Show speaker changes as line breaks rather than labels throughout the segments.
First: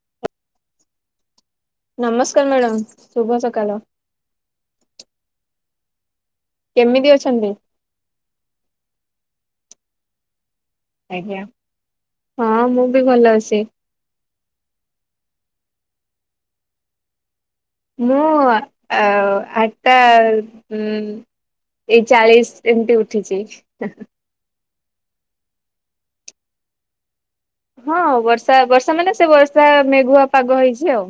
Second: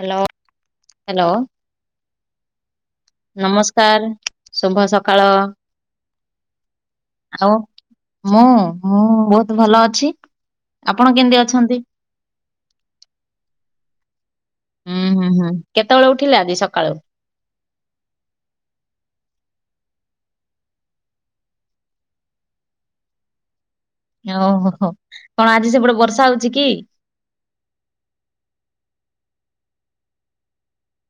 Hello hello
ନମସ୍କାର madam ଶୁଭ ସକାଳ
ନମସ୍କାର ଶୁଭ ସକାଳ
କେମିତି
ଆଉ
ଅଛନ୍ତି?
ମୁଁ ମୁଁ ବହୁତ ଭଲ ଅଛି ଆପଣ କେମିତି
ଆଜ୍ଞା।
ଅଛନ୍ତି
ହଁ ମୁଁ ବି ଭଲ ଅସି
ହୁଁ ହୁଁ ହୁଁ କେତେବେଳେ ଉଠିଲେ ଆଜି ସକାଳୁ
ମୁଁ ଆ -ଆଠଟା ଉ ଏଇ ଚାଳିଶ ଏମିତି ଉଠିଛି
ଓହୋ ହୋ କଣ ଆଜି ସେପଟେ ବର୍ଷା ହଉଛି କି?
ହଁ ବର୍ଷା ବର୍ଷା ମାନେ ସେ ବର୍ଷା ମେଘୁଆ ପାଗ ହେଇଛି ଆଉ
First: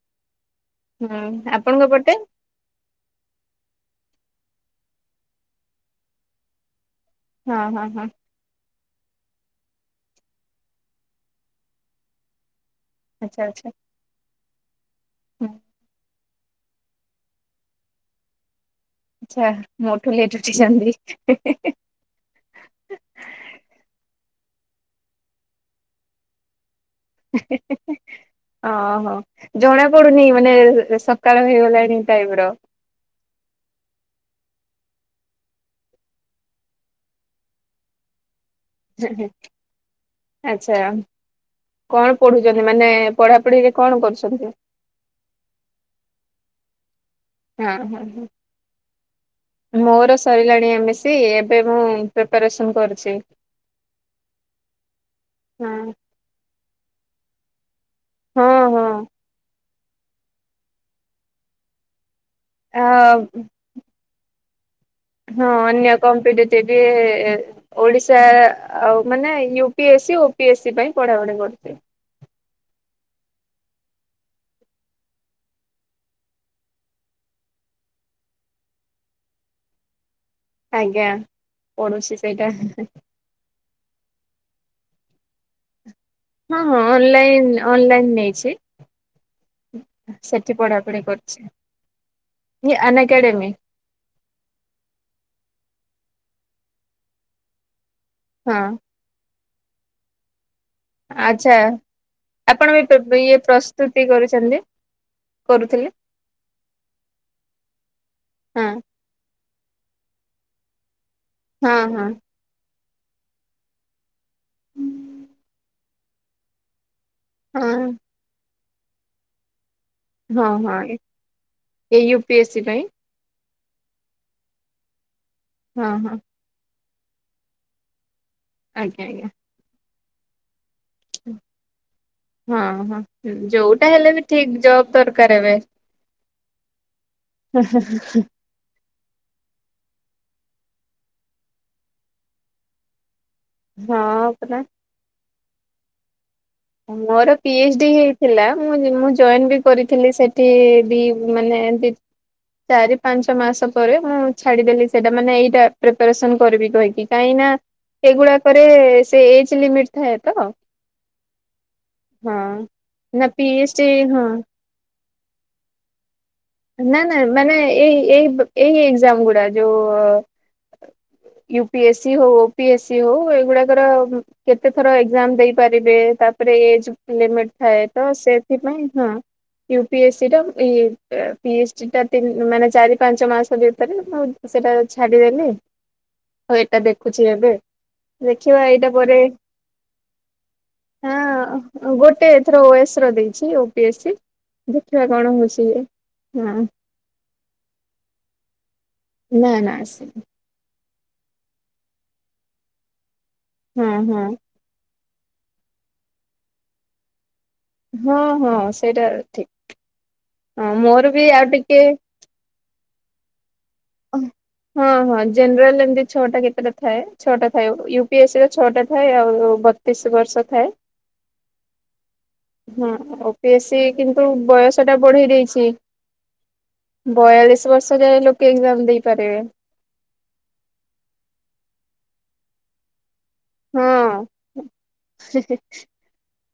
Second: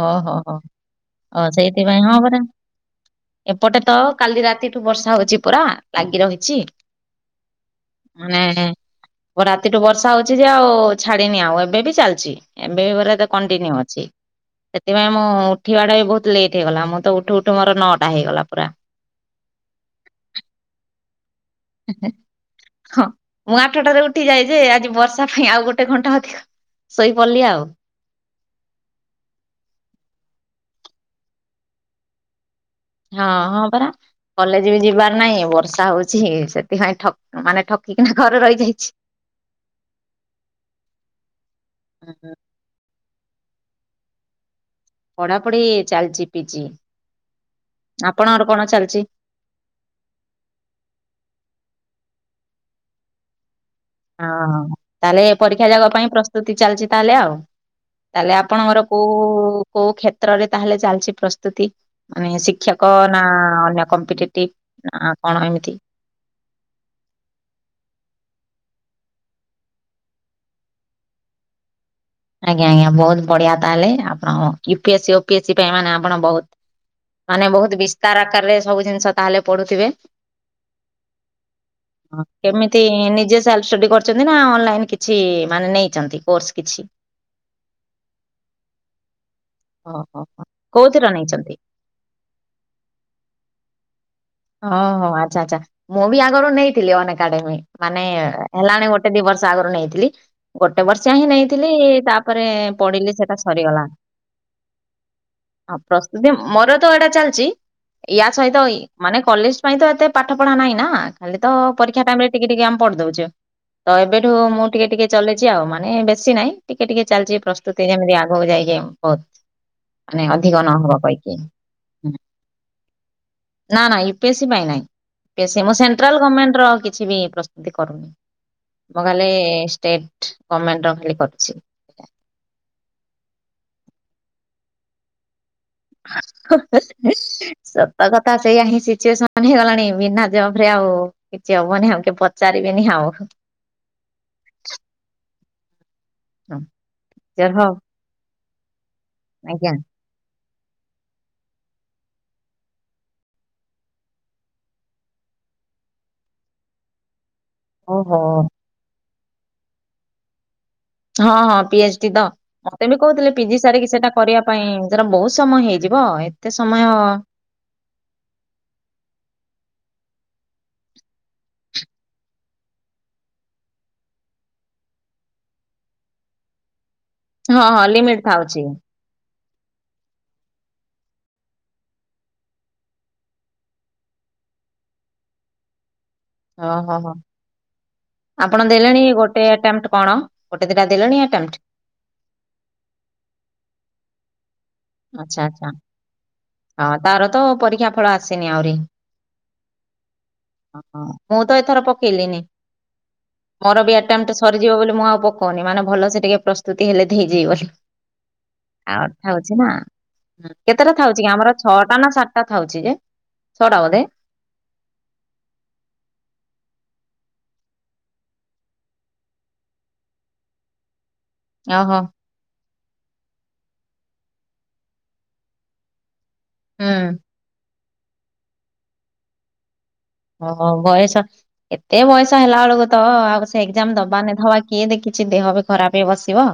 ଓହୋ ହୋ
ହୁଁ
ଓ
ଆପଣଙ୍କ
ସେଇଥିପାଇଁ
ପଟେ?
ହଁ ପରା ଏପଟେ ତ କାଲି ରାତିଠୁ ବର୍ଷା ହଉଛି ପୁରା ଲାଗି ରହିଛି
ହଁ ହଁ ହଁ
ମାନେ ବ ରାତିଠୁ ବର୍ଷା ହଉଛି ଯେ ଆଉ ଛାଡିିନି ଆଉ ଏବେ ବି ଚାଲିଛି ଏବେ ବି ପରା ତ
ଆଚ୍ଛା ଆଚ୍ଛା
କଣ୍ଟିନ୍ୟୁ ଅଛି ସେଥିପାଇଁ ମୁଁ ଉଠିବାଟା ବି ବହୁତ ଲେଟ୍ ହେଇଗଲା ମୁଁ ତ ଉଠୁ ଉଠୁ ମୋର ନଅଟା ହେଇଗଲା ପୁରା
ଆଚ୍ଛା ମୋଠୁ ଲେଟେ ଉଠିଜନ୍ଦିହିଁ ହିଁ
ହେଁ ହେଁ ହଁ ମୁଁ ଆଠଟାରେ ଉଠି ଯାଏ ଯେ ଆଜି ବର୍ଷା ପାଇଁ ଆଉ ଗୋଟେ ଘଣ୍ଟା ଅଧିକ ଶୋଇପଡିଲି ଆଉ
ଓହୋ ଜଣା ପଡୁନି ମାନେ ସକାଳ ହେଇଗଲାଣି ଟାଇପ ର
ହଁ ହଁ ପରା କଲେଜ ବି ଯିବାର ନାହିଁ ବର୍ଷା ହଉଛି ସେଥିପାଇଁ ଠ ମାନେ ଠକିକିନା ଘରେ ରହିଯାଇଛି
ଆଚ୍ଛା କଣ ପଢୁ ଚନ୍ତି ମାନେ ପଢାପଢିରେ କଣ କରୁଛନ୍ତି?
ପଢା ପଢି ଚାଲିଚି ପିଜି
ହଁ ହଁ ହଁ
ଆପଣଙ୍କର କଣ ଚାଲିଛି?
ମୋର ସରିଲାଣି ଏମିସିି ଏବେ ମୁଁ ପ୍ରିପାରେସନ୍ କରୁଛି
ଅ ହଁ ତାହେଲେ ପରୀକ୍ଷା ଯାଗ
ହଁ
ପାଇଁ ପ୍ରସ୍ତୁତି ଚାଲିଛି ତାହେଲେ ଆଉ ତାହେଲେ
ହଁ
ଆପଣଙ୍କର
ହଁ
କୋଉ କୋଉ କ୍ଷେତ୍ରରେ ତାହେଲେ ଚାଲିଛି ପ୍ରସ୍ତୁତି ମାନେ ସି
ଆ
କ୍ଷକ ନା ଅନ୍ୟ କମ୍ପିଟେଟିଭ୍
ହଁ, ଅନ୍ୟ କମ୍ପ୍ୟୁଟିଭ ଓଡିଶା ଆଉ ମାନେ U P S C O P S C ପାଇଁ ପଢା ପଢି କରୁଛି।
ଆଜ୍ଞା, ଆଜ୍ଞା ବହୁତ ବଢିଆ ତାହେଲେ ଆପଣ ୟୁପିଏସ୍, ଓିଏସ୍ ସ ପାଇଁ ମାନେ ଆପଣ ବହୁତ ମାନେ ବହୁତ ବିସ୍ତାର ଆକାରରେ ସବୁ ଜିନିଷ ତା ହେଲେ ପଢୁଥିବେ।
ଆଜ୍ଞା ପଢୁଛି ସେଇଟା
କେମିତି ନିଜେ ଷ୍ଟଡି କରଛନ୍ତି ନା ଅନଲାଇନ କିଛି ମାନେ ନେଇଛନ୍ତି। କୋର୍ସ
ହଁ, ହଁ,
କିଛି?
ଅନଲାଇନ୍, ଅନଲାଇନ ନେଇଛି।
ଓହୋ।
ସେଠି ପଢାପଢି
କୋଉଥିର ନେଇଛନ୍ତି
କରୁଛି ଅନ୍ ଆକାଡେମୀ।
ଓ ହୋ ଆଚ୍ଛା, ଆଛା ମୁଁ ବି ଆଗରୁ ନେଇଥିଲି ଅନ ଏକଡେମୀ ମାନେ
ହଁ
ହେଲାନି ଗୋଟେ ଦିଇ ବର୍ଷ ଆଗରୁ ନେଇଥିଲି। ଗୋଟେ ବର୍ଷ ହିଁ
ଆଚ୍ଛା
ନେଇଥିଲି ତାପରେ
ଆପଣ ବି ପ୍ର
ପଢିଲି
ଇଏ
ସେଟା ସରିଗଲା।
ପ୍ରସ୍ତୁତି କରୁଛନ୍ତି
ହଁ,
କରୁଥିଲେ
ପ୍ରସ୍ତୁତି ମୋର ତ ଏଇଟା ଚାଲିଛି ୟା ସହିତ
ହଁ
ଇ ମାନେ କଲେଜ ପାଇଁ ତ ଏତେ ପାଠ ପଢା ନାହିଁ ନା ଖାଲି ତ
ହଁ
ପରୀକ୍ଷା
ହଁ।
ଟାଇମ୍ ରେ ଟିକେ ଟିକେ ଆମ ପଢି ଦଉଛେ ତ ଏବେଠୁ ମୁଁ ଟିକେ ଟିକେ ଚଲେଇଛି ଆଉ ମାନେ ବେଶୀ ନାହିଁ ଟିକେ ଟିକେ ଚାଲିଛି
ହଁ
ପ୍ରସ୍ତୁତି ଯେମିତି ଆଗକୁ ଯାଇକି ବହୁତ ମାନେ
ହଁ
ଅଧିକ
ହଁ
ନହବ କହିକି
ଏ ୟୁ ପି ଏସ୍ ସି ପାଇଁ
ନା ନା ୟୁ, ପି, ଏସ, ସି ପାଇଁ ନାଇଁ ମୁଁ
ହଁ ହଁ
ସେଣ୍ଟ୍ରାଲ ଗମେଣ୍ଟର କିଛି ବି ପ୍ର ଏମିତି କରୁ ମୁଁ
ଆଜ୍ଞା ଆଜ୍ଞା।
ଖାଲି ଷ୍ଟେଟ୍ ଗମେଣ୍ଟର ଖାଲି କରିଛି।
ହୁଁ ହୁଁ ଯୋଉଟା ହେଲେ ବି ଠିକ୍ ଜବ୍ ଦରକାର ଏବେ
ସତ କଥା। ସେଇୟା ହିଁ ସିଚୁଏସନ୍ ହେଇଗଲାଣି ବିନା ଜବ୍ ରେ ଆଉ କିଛି ହବନି ଆଉ କି ପଚାରିବିନି ଆଉ।
ହଁ ପରା।
ହଁ।
ମୋର ପି, ଏସ, ଡି ହେଇଥିଲା ମୁଁ ମୁଁ ଜଏନ ବି
ଆଜ୍ଞା
କରିଥିଲି ସେ ସେଠି ବି ମାନେ ଏମିତି ଚାରି ପାଞ୍ଚ ମାସ ପରେ ମୁଁ ଛାଡିଦେଲି, ସେଇଟା ମାନେ ଏଇଟା ପ୍ରିପାରେସନ କରିବି କହିକି କାହିଁକି ନା
ଓହୋ।
ଏଗୁଡାକରେ ସେ ଏଜ ଲିମିଟ ଥାଏ ତ
ହଁ, ହଁ ପି, ଏଚ, ଡି ତ
ହଁ।
ମତେ ବି
ନା
କହୁଥିଲେ
ପି
ପିଜି
ଏଚ୍ ଡି
ସାରିକି ସେଇଟା
ହଁ।
କରିବା ପାଇଁ ଏଥର ବହୁତ୍ ସମୟ ହେଇଯିବ। ସମୟ
ନା ନା ମାନେ ଏଇ ଏଇ ଏଇ ଏକ୍ଜାମ ଗୁଡା ଯୋଉ ୟୁ, ପି, ଏସି ହଉ ଓ, ପି, ଏସି ହଉ ଏଗୁଡାକର କେତେ ଥର ଏକ୍ଜାମ୍ ଦେଇପାରିବେ ତାପରେ ଏଜ ଲିମିଟ୍
ହଁ
ଥାଏ
ହଁ
ତ
ଲିମିଟ ଥାଉଛି
ସେଥିପାଇଁ ହଁ ୟୁ, ପି, ଏସି, ଟା ଇ ପିଏ, ଚି, ଡି ଟା ମାନେ ଚାରି ପାଞ୍ଚ ମାସ ଭିତରେ ମୁଁ ସେଟା ଛାଡିଦେଲି। ଆଉ
ଓ
ଏଇଟା
ହୋ ହୋ
ଦେଖୁଛି ଏବେ। ଦେଖିବା
ଆପଣ
ଏଇଟା
ଦେଲେଣି
ପରେ
ଗୋଟେ ଆଣ୍ଟେମଟା କଣ ଗୋଟେ ଦିଟା ଦେଲେଣି ଆଟେମ୍
ହଁ ଗୋଟେ ଏଥର ଓ ଏସ ର ଦେଇଛି ଓ ପି ଏସ୍ ସି ଦେଖିବା କଣ
ଆଚ୍ଛା
ହଉଛି
ଆଚ୍ଛା
ଇଏ। ହୁଁ।
ହଁ, ତାର ତ ପରୀକ୍ଷା ଫଳ ଆସିନି ଆହୁରି।
ନା ନା ଆସିନି।
ମୁଁ ତ ଏଥର ପକେଇଲିିନି ମୋର
ହଁ
ବି
ହଁ
ଆଣ୍ଟେ ବୁଝିବ ବୋଲି ମୁଁ ଆଉ ପକଉନି ମାନେ ଭଲ ସେ ଟିକେ ପ୍ରସ୍ତୁତି ହେଲେ ହେଇଯିବ ବୋଲି।
ହଁ, ହଁ, ସେଇଟା ଠିକ୍।
ଅଛିନା କେତେଟା ଥାଉଛି ଆମର
ଟିକେ
ଛଅଟା ନା ସାତଟା ଥାଉଛି ଯେ ଛଅଟା ବୋଧେ?
ହୁଁ। ହଁ, ହଁ ଜେନେରାଲ ଏମିତି ଛଅଟା କେତେଟା ଥାଏ ଛଅଟା ଥାଏ ୟୁ ପି ଏସ୍ ରେ ଛଅଟା ଥାଏ ଆଉ ଯୋ ବତିଶ ବର୍ଷ ଥାଏ।
ଓହୋ।
ହଁ, ଓ ପି ଏସ୍ ସି କିନ୍ତୁ ବୟସ ଟା ବଢେଇ ଦେଇଛି।
ହୁଁ।
ବୟାଳିଶ ବର୍ଷ ଯାଏ ଲୋକେ ଏକ୍ଜାମ୍ ଦେଇପାରିବେ।
ହଁ ବୟସ ଏତେ ବୟସ ହେଲା ବେଳକୁ ତ ଆଉ ଏକ୍ଜାମ୍
ହଁ
ଦବାନ ଦବା କିଏ ଦେଖିଛି ଦେହ ବି ଖରାପ ହେଇ ବସିବ।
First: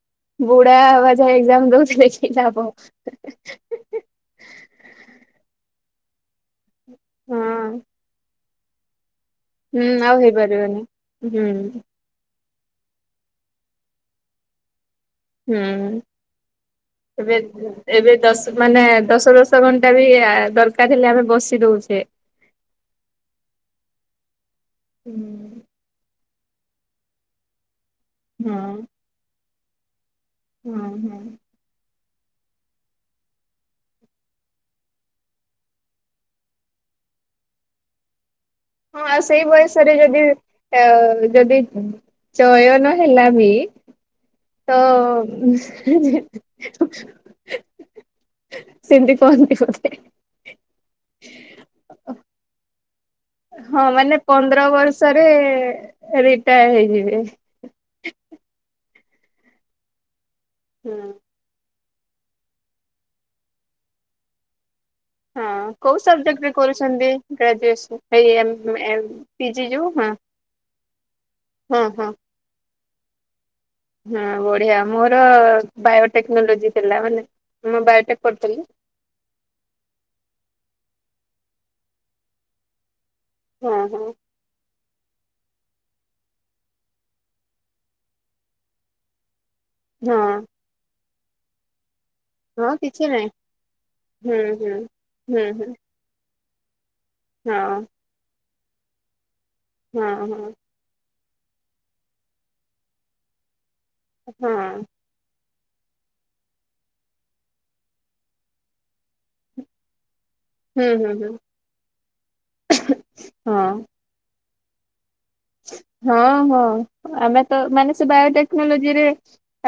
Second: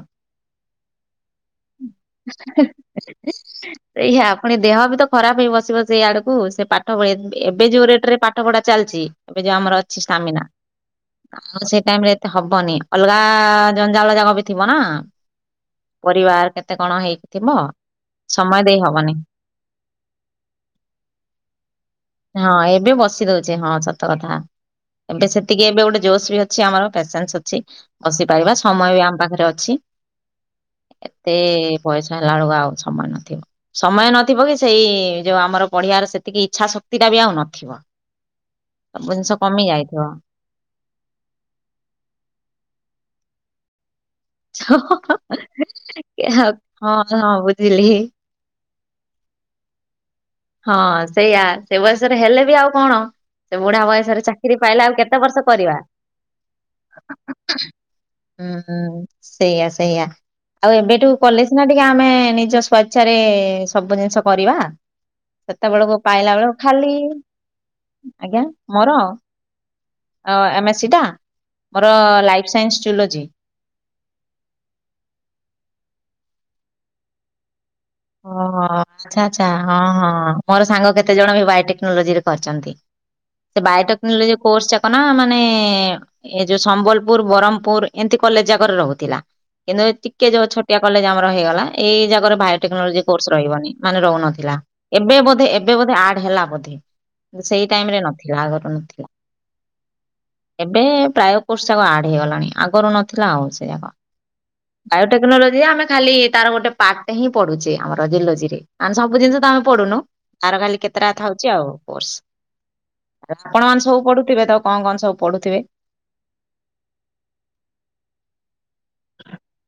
ବୁଢା ହବା ଯାଏ ଏକ୍ଜାମ୍ ଦଉଥିଲେ [unintelligible]
ସେଇଆ ପୁଣି ଦେହ ବି ତ ଖରାପ ହେଇ ବସିବ ସେଇ ଆଡକୁ ସେ ପାଠ
ହଁ
ପଢେଇ ଏବେ ଯୋଉ ରେଟ ରେ ପା ପାଠ ପଢା ଚାଲିଛି ଏବେ ଯୋଉ ଆମର
ହୁଁ
ଅଛି
ଆଉ
ଷ୍ଟାମିନା
ହେଇପାରିବନି ହୁଁ
ଆଉ ସେ ଟାଇମ୍ ରେ ହବନି ଅଲଗା ଜଞ୍ଜାଳ ଜାକ ବି ଥିବ ନା।
ହୁଁ ହୁଁ।
ପରିବାର କେତେ କଣ ହେଇକି
ଏବେ
ଥିଲା?
ଏବେ ଦଶ ମାନେ ଦଶ ଦଶ ଘଣ୍ଟା ବି ଦରକାରେ ହେଲେ ଆମେ ବସି ଦୋଉଛେ।
ହଁ ଏବେ ବସି ଦୋଉଛେ ହଁ ସତ କଥା ଏବେ ସେତିକି
ହୁଁ
ଏବେ ଗୋଟେ ଜୋସେରେ। ଅଛି ଆମର ପେସେନ୍ସେ ଅଛି ବସିପାଇବା
ହଁ
ସମୟ ବି ଆମ ପାଖରେ ଅଛି।
ହଁ ହଁ।
ଏତେ ବୟଷ ହେଲା ବେଳକୁ ଆଉ ସମୟ ନଥିବ। ସମୟ ନଥିବ କି ସେଇ ଯୋଉ ଆମର ପଢିବାର ସେତିକି ଇଚ୍ଛା ଶକ୍ତି ଟା ବି ଆଉ ନଥିବ।
ହଁ
ସବୁ
ଆଉ
ଜିନିଷ
ସେଇ
କମି
ବୟସରେ
ଯାଇଥିବ
ଯଦି ଯଦି ଚୟନ ହେଲା ବି। ତ।
ହଁ ହଁ ବୁଝିଲି।
ସେମିତି କହନ୍ତି ବୋଧେ।
ହଁ ସେଇଆ ସେ ବୟଷରେ ହେଲେ ବି ଆଉ କଣ ସେ ବୁଢା
ହଁ ମାନେ
ବୟଷରେ ଚାକିରି
ପନ୍ଦର
ପାଇଲେ ଆଉ କେତେ
ବର୍ଷରେ
ବର୍ଷ କରିବା।
ରିଟାୟାର ହେଇଯିବେ।
ହୁଁ ହୁଁ ସେଇଆ ସେଇଆ ଆଉ
ହୁଁ।
ଏବେଠୁ କଲେଜେ୍ ସିନା ଟିକେ ଆମେ ନିଜ ସ୍ଵଇଚ୍ଛାରେ ସବୁ ଜିନିଷ କରିବା।
ହଁ
ସେତେବୋଳୁକୁ
କୋଉ
ପାଇଲା
ସବଜେକ୍ଟ ରେ
ବେଳୁକୁ ଖାଲି
କରୁଛନ୍ତି ଗ୍ରାଜୁଏସନ ଏଇ
ଆଜ୍ଞା
ଏମ
ମୋର।
ଏମ ପିଜି ଯୋଉ ହଁ।
ଆମେ ସିଟା
ହଁ
ମୋର
ହଁ
ଲାଇଫ୍ ସାଇନ୍ସି ଜୁଲୋଜି।
ହଁ ବଢିଆ ମୋର ବାୟୋଟେକ୍ନୋଲୋଜି ଥିଲା ମାନେ ମୁଁ ବୟେ
ହୋ ଆଚ୍ଛା ଆଚ୍ଛା ହଁ ମୋର ସାଙ୍ଗ କେତେ ଜଣ ବି ବାୟୋଟେକ୍ନୋଲୋଜିରେ କରିଚନ୍ତି। ସେ
ହଁ ହଁ
ବାୟୋଟେକ୍ନୋଲୋଜି କୋର୍ସ ଯା କଣ ମାନେ ଏ ଯୋଉ ସମ୍ବଲପୁର ବର ହ୍ମପୁରୁ ଏମିତି କଲେଜେ ଜାକରେ ରହୁଥିଲା। କିନ୍ତୁ ଟିକେ
ହଁ
ଯୋଉ ଛୋଟିଆ କଲେଜେ ଆମର ହେଇଗଲା ଏଇ ଜାଗାରେ ପା
ହଁ
ଟେକନୋଲୋଜି
କିଛି ନାହିଁ
କୋର୍ସ ରହିବନି ମାନେ
ହୁଁ
ରହୁନଥିଲା
ହୁଁ।
ଏବେ
ହୁଁ
ବୋଧେ
ହୁଁ
ଏବେ ବୋଧେ ଆଡେ ହେଲା ବୋଧେ।
ହଁ
ସେଇ ଟାଇମ୍ ରେ ନଥିଲା ଆଗରୁ ନଥିଲା।
ହଁ ହଁ।
ଏବେ ପ୍ରାୟ କୋର୍ସ ଯାକ ଆଡ ହେଇଗଲାଣି ଆଗରୁ ନଥିଲା ଆଉ ସେ ଯାକ।
ହୁଁ।
ବାୟୋଟେକ୍ନୋଲୋଜିରେ ଆମେ ଖାଲି ତାର ଗୋଟେ ପାର୍ଟେ ହିଁ ପଡ଼ୁଚେ ଆମର ଜିଲୋଜିରେ ସବୁ ଜିନିଷ ତ ଆମେ ପଢୁନୋହୁଁ। ତାର ଖାଲି
ହୁଁ ହୁଁ ହୁଁ
କେତେଟାଥାଉଚି ଆଉ କୋର୍ସ ଆପଣ
ହଁ
ମାନେ ସବୁ ପଢୁଥୁବେ ତ କଣ କଣ ସବୁ ପଢୁଥିବେ?
ହଁ ହଁ ଆମେ ତ ମାନେ ସେ ବାୟୋଟେକ୍ନୋଲୋଜିରେ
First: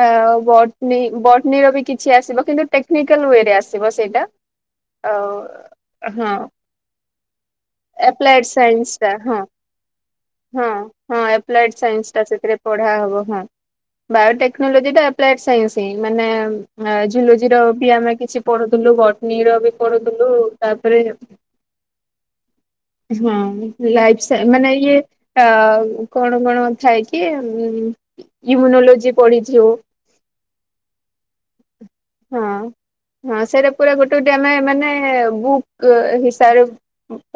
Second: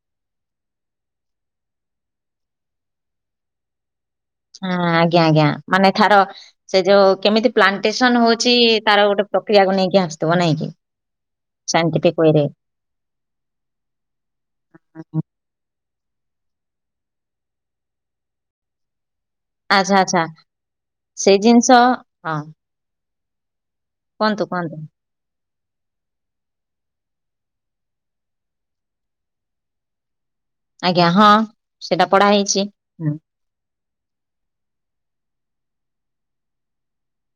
ଆଉ ବଟନୀ ବଟନୀ ର ବି କିଛି ଆସିବ କିନ୍ତୁ ଟେକ୍ନିକାଲ ୱେରେ ଆସିବ ସେଇଟା।
ହଁ ଆଜ୍ଞା
ଆଉ
ଆଜ୍ଞା ମାନେ ଥାର
ହଁ
ସେ ଯୋଉ କେମିତି ପ୍ଲାଣ୍ଟେସନ
ଏପ୍ଲାଏଡ
ହୋଉଚି
ସାଇନ୍ସ
ତାର
ଟା
ଗୋଟେ
ହଁ
ପ୍ରକ୍ରିୟାକୁ ନେଇକି ଆସେ।
ହଁ ହଁ ଏପ୍ଲାଏଡେ୍ ସାଇନ୍ସି ଟା
ୱେରେ
ସେଥିରେ ପଢା ହବ ହଁ। ବାୟୋଟେକ୍ନୋଲୋଜିଟା ଏପ୍ଲାଏଡେ ସାଇନ୍ସି। ଏଇ ମାନେ ଜୁଲୋଜିର ବି ଆମେ କିଛି ପଢୁଥିଲୁ। ବଟ ନୀର ବି
ଆଚ୍ଛା ଆଚ୍ଛା
ପଡୁଥୁଲୁ ତାପରେ
ସେଇ ଜିନିଷ ହଁ
ହଁ ଲାଇଫ୍
କୁହନ୍ତୁ
ସାଇନି ମାନେ
କୁହନ୍ତୁ
ଇଏ ଆଉ କଣ କଣ ଥାଏ କି ୟୁମ୍ୟୁନୋଲୋଜି ପଢିଛୁ।
ଆଜ୍ଞା ହଁ ସେଟା ପଢା ହେଇଛି।
ସେଟା ପୁରା ଗୋଟେ ଗୋଟେ ମାନେ ବୁକ୍ ହିସାବରେ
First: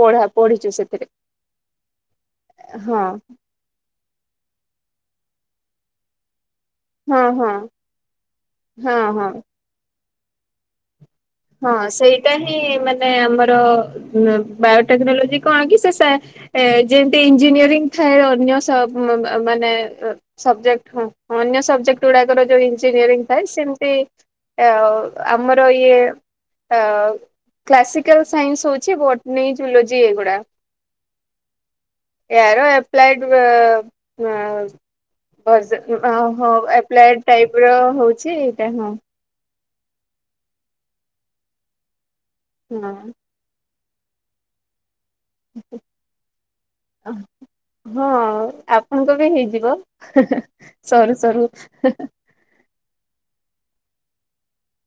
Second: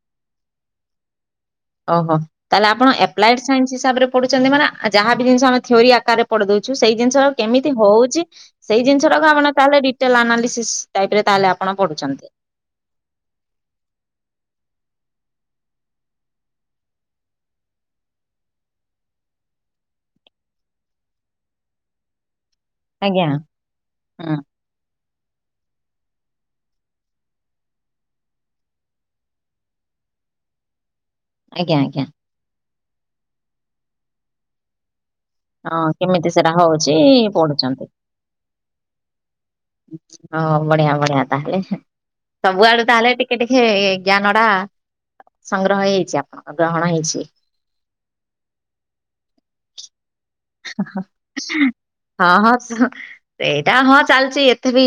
ପଢା ପଢିଚୁ ସେଥିରେ।
ଓହୋ ତାହେଲେ ଆପଣ
ହଁ
ଏପ୍ଲାଏଡେ ସାଇନ୍ସି ହିସାବରେ ପଢୁଚନ୍ତି ମାନେ ଯାହା ବି ଜିନିଷ ଆମେ ଥିଓରି ଆକାରେ ପଢି ଦୋଉଛୁ ସେଇ
ହଁ
ଜିନିଷ
ହଁ।
କେମିତି ହୋଉଚି ସେଇ
ହଁ
ଜିନିଷଟାକୁ
ହଁ
ଆପଣ ତାହେଲେ ଡିଟେଲେ ଆନାଲିସିସ୍ ଲାଇଫରେ ତା
ହଁ ସେଇଟା ହିଁ ମାନେ ଆମର ବାୟୋଟେକ୍ନୋଲୋଜି କଣ କି ସେ ଏ ଯେମିତି ଇଞ୍ଜିନିୟରିଂ ଥାଏ ଅନ୍ୟ ମାନେ ସବଜେକ୍ଟ ହଁଁ ଅନ୍ୟ ସବଜେକ୍ଟ ଗୁଡାର ଯୋଉ ଇଞଜିନିୟ
ଆଜ୍ଞା
ଥାଏ ସେମିତି
ହୁଁ
ଆଉ ଆମର ଇଏ ଅ କ୍ଲାସିକାଲ ସାଇନ୍ସ ହଉଛି ବଟନୀ ଜୁଲୋଜି ଏଗୁଡ଼ା।
ଆଜ୍ଞା ଆଜ୍ଞା।
ୟାର ଏପ୍ଲାଇଡ ଅ
ହଁ
ଭର୍ସନ ଅ
କେମିତି ସେଟା
ହ
ହଉଛି
ଆପ୍ଲାଏଡ ଟାଇପ ର
ପଢୁଛନ୍ତି।
ହଉଛି ଏଇଟା ହଁ।
ହଁ ବଢିଆ ବଢିଆ ତାହେଲେ ସବୁଆଡୁ ତାହେଲେ
ହଁ।
ଟି କେ ଟିକେ ଜ୍ଞାନ ଟା ସଂଗ୍ରହ ହେଇଛି ଆପଣଙ୍କ ଗ୍ରହଣ ହେଇଛି।
ହଁ ଆପଣଙ୍କ ବି ହେଇଯିବ। ସରୁ ସରୁ
ହଁ ହଁ ହଁ ହଁ ସେଇଟା ହଁ ଚାଲିଛି ଏତେ ବି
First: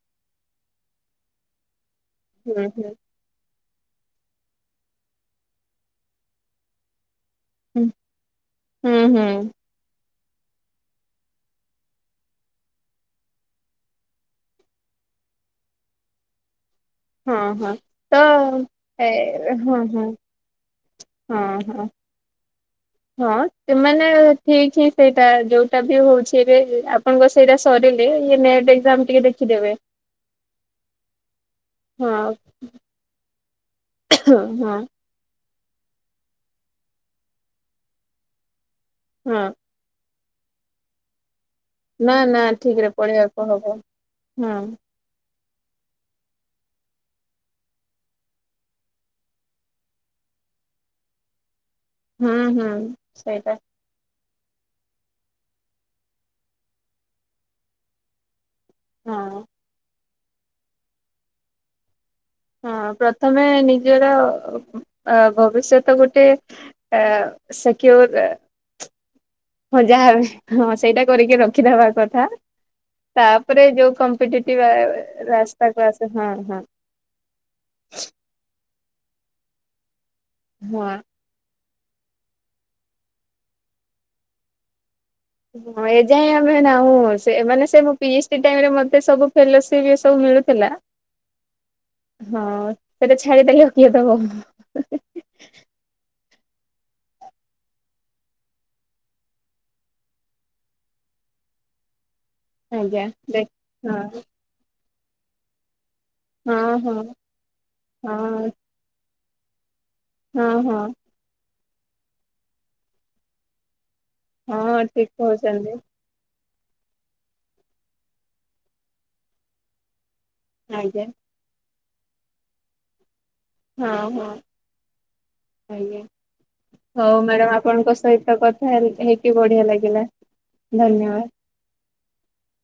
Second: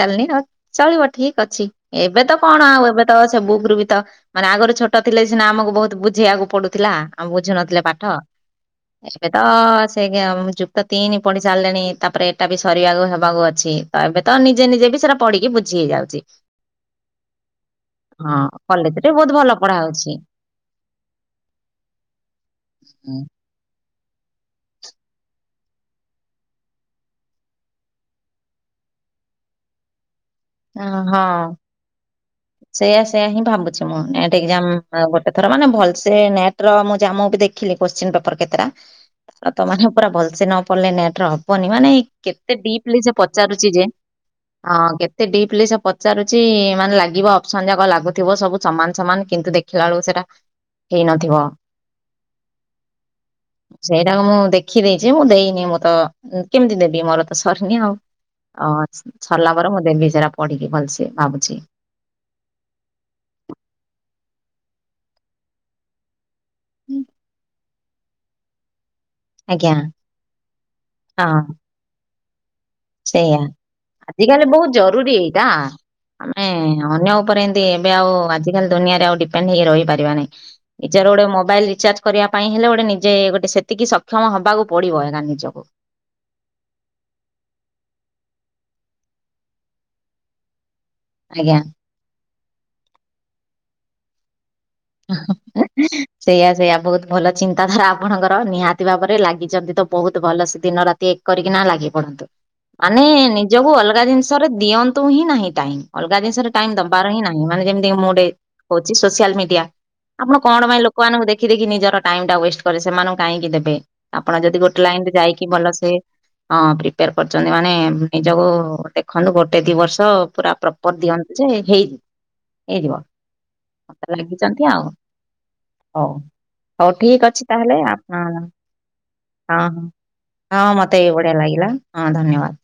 ଚାଲିନି ଚଳିବ ଠିକ ଅଛି। ଏବେ ତ କଣ
ହୁଁ
ଆଉ
ହୁଁ
ଏବେ ତ ସେ ବୁକ ରୁ ବି ତ ମାନେ ଆଗରୁ ଛୋଟ ଥିଲେ ସିନା ଆମକୁ ବହୁତ ବୁଝେଇବାକୁ ପଡୁଥିଲା। ଆମେ ବୁଝୁ ନଥିଲେ
ହୁଁ
ପାଠ
ହୁଁ ହୁଁ
ଏବେ ତ ସେୟା ମୁଁ ଯୁକ୍ତ ତିନି ପଢି ସାରିଲେଣି ତାପରେ ଏଇଟା ବି ସରିବାକୁ ହେବାକୁ ଅଛି ତ ଏବେ ତ ନିଜେ ନିଜେ ବି ସେଇଟା ପଢିକି ବୁଝି ହେଇଯାଉଛି।
ହଁ ହଁ ତ
ହଁ କଲେଜରେ ବହୁତ ଭଲ
ଏ
ପଢା
ହଁ ହଁ।
ହଉଛି।
ହଁ ହଁ। ହଁ। ସେ ମାନେ ଠିକ୍ ହିଁ ସେଇଟା ଯୋଉଟା ବି ହଉଛି ଏବେ ଆପଣଙ୍କ ସେଇଟା ସରିଲେ ଇ ନେଟ ଏକ୍ସାମ ଟିକେ ଦେଖିଦେବେ।
ଓ ହଁ।
ହଁ।
ସେଇୟା ସେଇୟା ହିଁ ଭାବୁଛି ମୁଁ ନେଟ ଏକ୍ସାମ
ହଁ
ଗୋ ଟେଥର ମାନେ ଭଲସେ ନେଟ ର ମୁଁ ଜା ମୁଁ ବି ଦେଖିଲି କୋଶ୍ଚିନ ପେପର କେତେଟା
ହଁ।
ତ ପୁରା ଭଲସେ ନ ପଡ଼ିଲେ ନେଟ୍ ର ହବ ନି ମାନେ
ନା ନା
କେତେ
ଠିକ ରେ
ଡିପଲି ସେ
ପଢିବାକୁ
ପଚାରୁଛି
ହବ
ଯେ
ହୁଁ
ହଁ କେ ତେ ଡିପଲି ସେ ପଚାରୁଛି ମାନେ ଲାଗ ଗିବ ଅପସନ ଯାକ ଲାଗୁଥିବ ସବୁ ସମାନ ସମାନ କିନ୍ତୁ ଦେଖିଲା ବେଳକୁ ସେଇଟା ହେଇନଥିବ।
ହୁଁ ହୁଁ ସେଇଟା।
ସେଇଟାକୁ ମୁଁ ଦେଖି ଦେଇଛି ମୁଁ ଦେଇନି ମୁଁ ତ କେମିତି ଦେବି ମୋର ତ ସରିନି ଆଉ। ଅ
ହଁ
ସରିଲା ପରେ ମୁଁ ଦେବି ସେଟା ପଢିକି ଭଲସେ ଭାବୁଛି।
ହଁ ପ୍ରଥମେ ନିଜର ଭବିଷ୍ୟତ ଗୋଟେ ଅ ସେକ୍ୟୁର୍
ଆଜ୍ଞା
ହଁ ଯାହାବି ହଁ ସେଇଟା
ହଁ
କରିକି ରଖିଦବା କଥା।
ସେଇଆ
ତାପରେ ଯୋଉ
ଆଜିକାଲି ବହୁତ
କମ୍ପିଟେଟିଭ
ଜରୁରୀ
ରାସ୍ତା କୁ ଆସ ହଁ ହଁ।
ଏମତି ଏବେ ଆଉ ଆଜିକାଲି ଦୁିଆରେ ଆଉ ଡିପେଣ୍ଡ ହେଇ ରହିପାରିବା ନାହି
ହଁ।
ନିଜର ଗୋଟେ ମୋବାଇଲ ରିଚାର୍ଜ କରିବା ପାଇଁ ହେଲେ ଗୋଟେ ନିଜେ ଗୋଟେ ସେତିକି ସକ୍ଷମ ହବାକୁ ପଡିବ ଆକାନି।
[inaudible] ହଁ ଏ ଯାଇଁ ଆମେ ନାହୁଁ ସେ ମାନେ ସେ ମୋ ପି ଏଚ ଡି ଟାଇମରେ ମତେ ସବୁ ଫେଲୋସିପ ଇଏ ସବୁ ମିଳୁଥିଲା।
ଆଜ୍ଞା।
ହଁ ସେଟା ଛାଡି ଦେଲେ ଆଉ କିଏ ଦବ?
ହ ସେଇଆ ସେଇଆ ବହୁତ ଭଲ ଚିନ୍ତାଧାରା ଆପଣଙ୍କର। ନିହାତି ଭାବରେ ଲାଗିଛନ୍ତି ତ ବହୁତ ଭଲସେ ଦିନ ରା ଏକ କରିକି ନା ଲାଗି ପଡନ୍ତୁ ମାନେ
ଆଜ୍ଞା ଦେଖ
ନିଜକୁ ଅଲଗା
ହଁ
ଜିନିଷରେ ଦିଅନ୍ତୁ ହିଁ ନାହିଁ ଟାଇମ। ଅଲଗା ଜିନିଷରେ
ହଁ
ଟାଇମ୍
ହଁ
ଦବାର ହିଁ ନାହିଁ ମାନେ ଯେମିତି ମୁଁ ଗୋଟେ
ହଁ
କହୁଛି ସୋସିଆଲ ମିଡିଆ। ଆପଣ
ହଁ
କଣ
ହଁ
ପାଇଁ ଲୋକମାନଙ୍କୁ ଦେଖି ଦେଖି ନିଜର ଟାଇମ ଟା ୱେଷ୍ଟ କରିବେ ସେମାନଙ୍କୁ କାହିଁକି ଦେବେ। ଆପଣ ଯଦି
ହଁ
ଗୋଟେ
ଠିକ
ଲାଇନ୍ ରେ ଯାଇକି
କହୁଛନ୍ତି
ଭଲସେ ହଁ ପ୍ରିପେୟାର କରୁଛନ୍ତି ମାନେ ନିଜକୁ ଦେଖନ୍ତୁ ଗୋଟେ ଦି ବର୍ଷ। ପୁରା ପ୍ରପର
ଆଜ୍ଞା
ଦିଅନ୍ତୁ ଯେ ହେଇଯିବ, ହେଇଯିବ।
ହଁ ହଁ।
ଏମିତି ଆଉ।
ଆଜ୍ଞା।
ହଉ।
ହଉ
ଠିକ ଅଛି
ମ୍ୟାଡାମ
ତାହେଲେ
ଆପଣଙ୍କ
ଆପଣ
ସହିତ
ହଁ
କଥା ହେଲି ହେଇକି ବଢିଆ
ହଁ
ଲାଗିଲା
ହଁ ମତେ ଏଇ
ଧନ୍ୟବାଦ।
ବଢିଆ ଲାଗିଲା ହଁ ଧନ୍ୟବାଦ।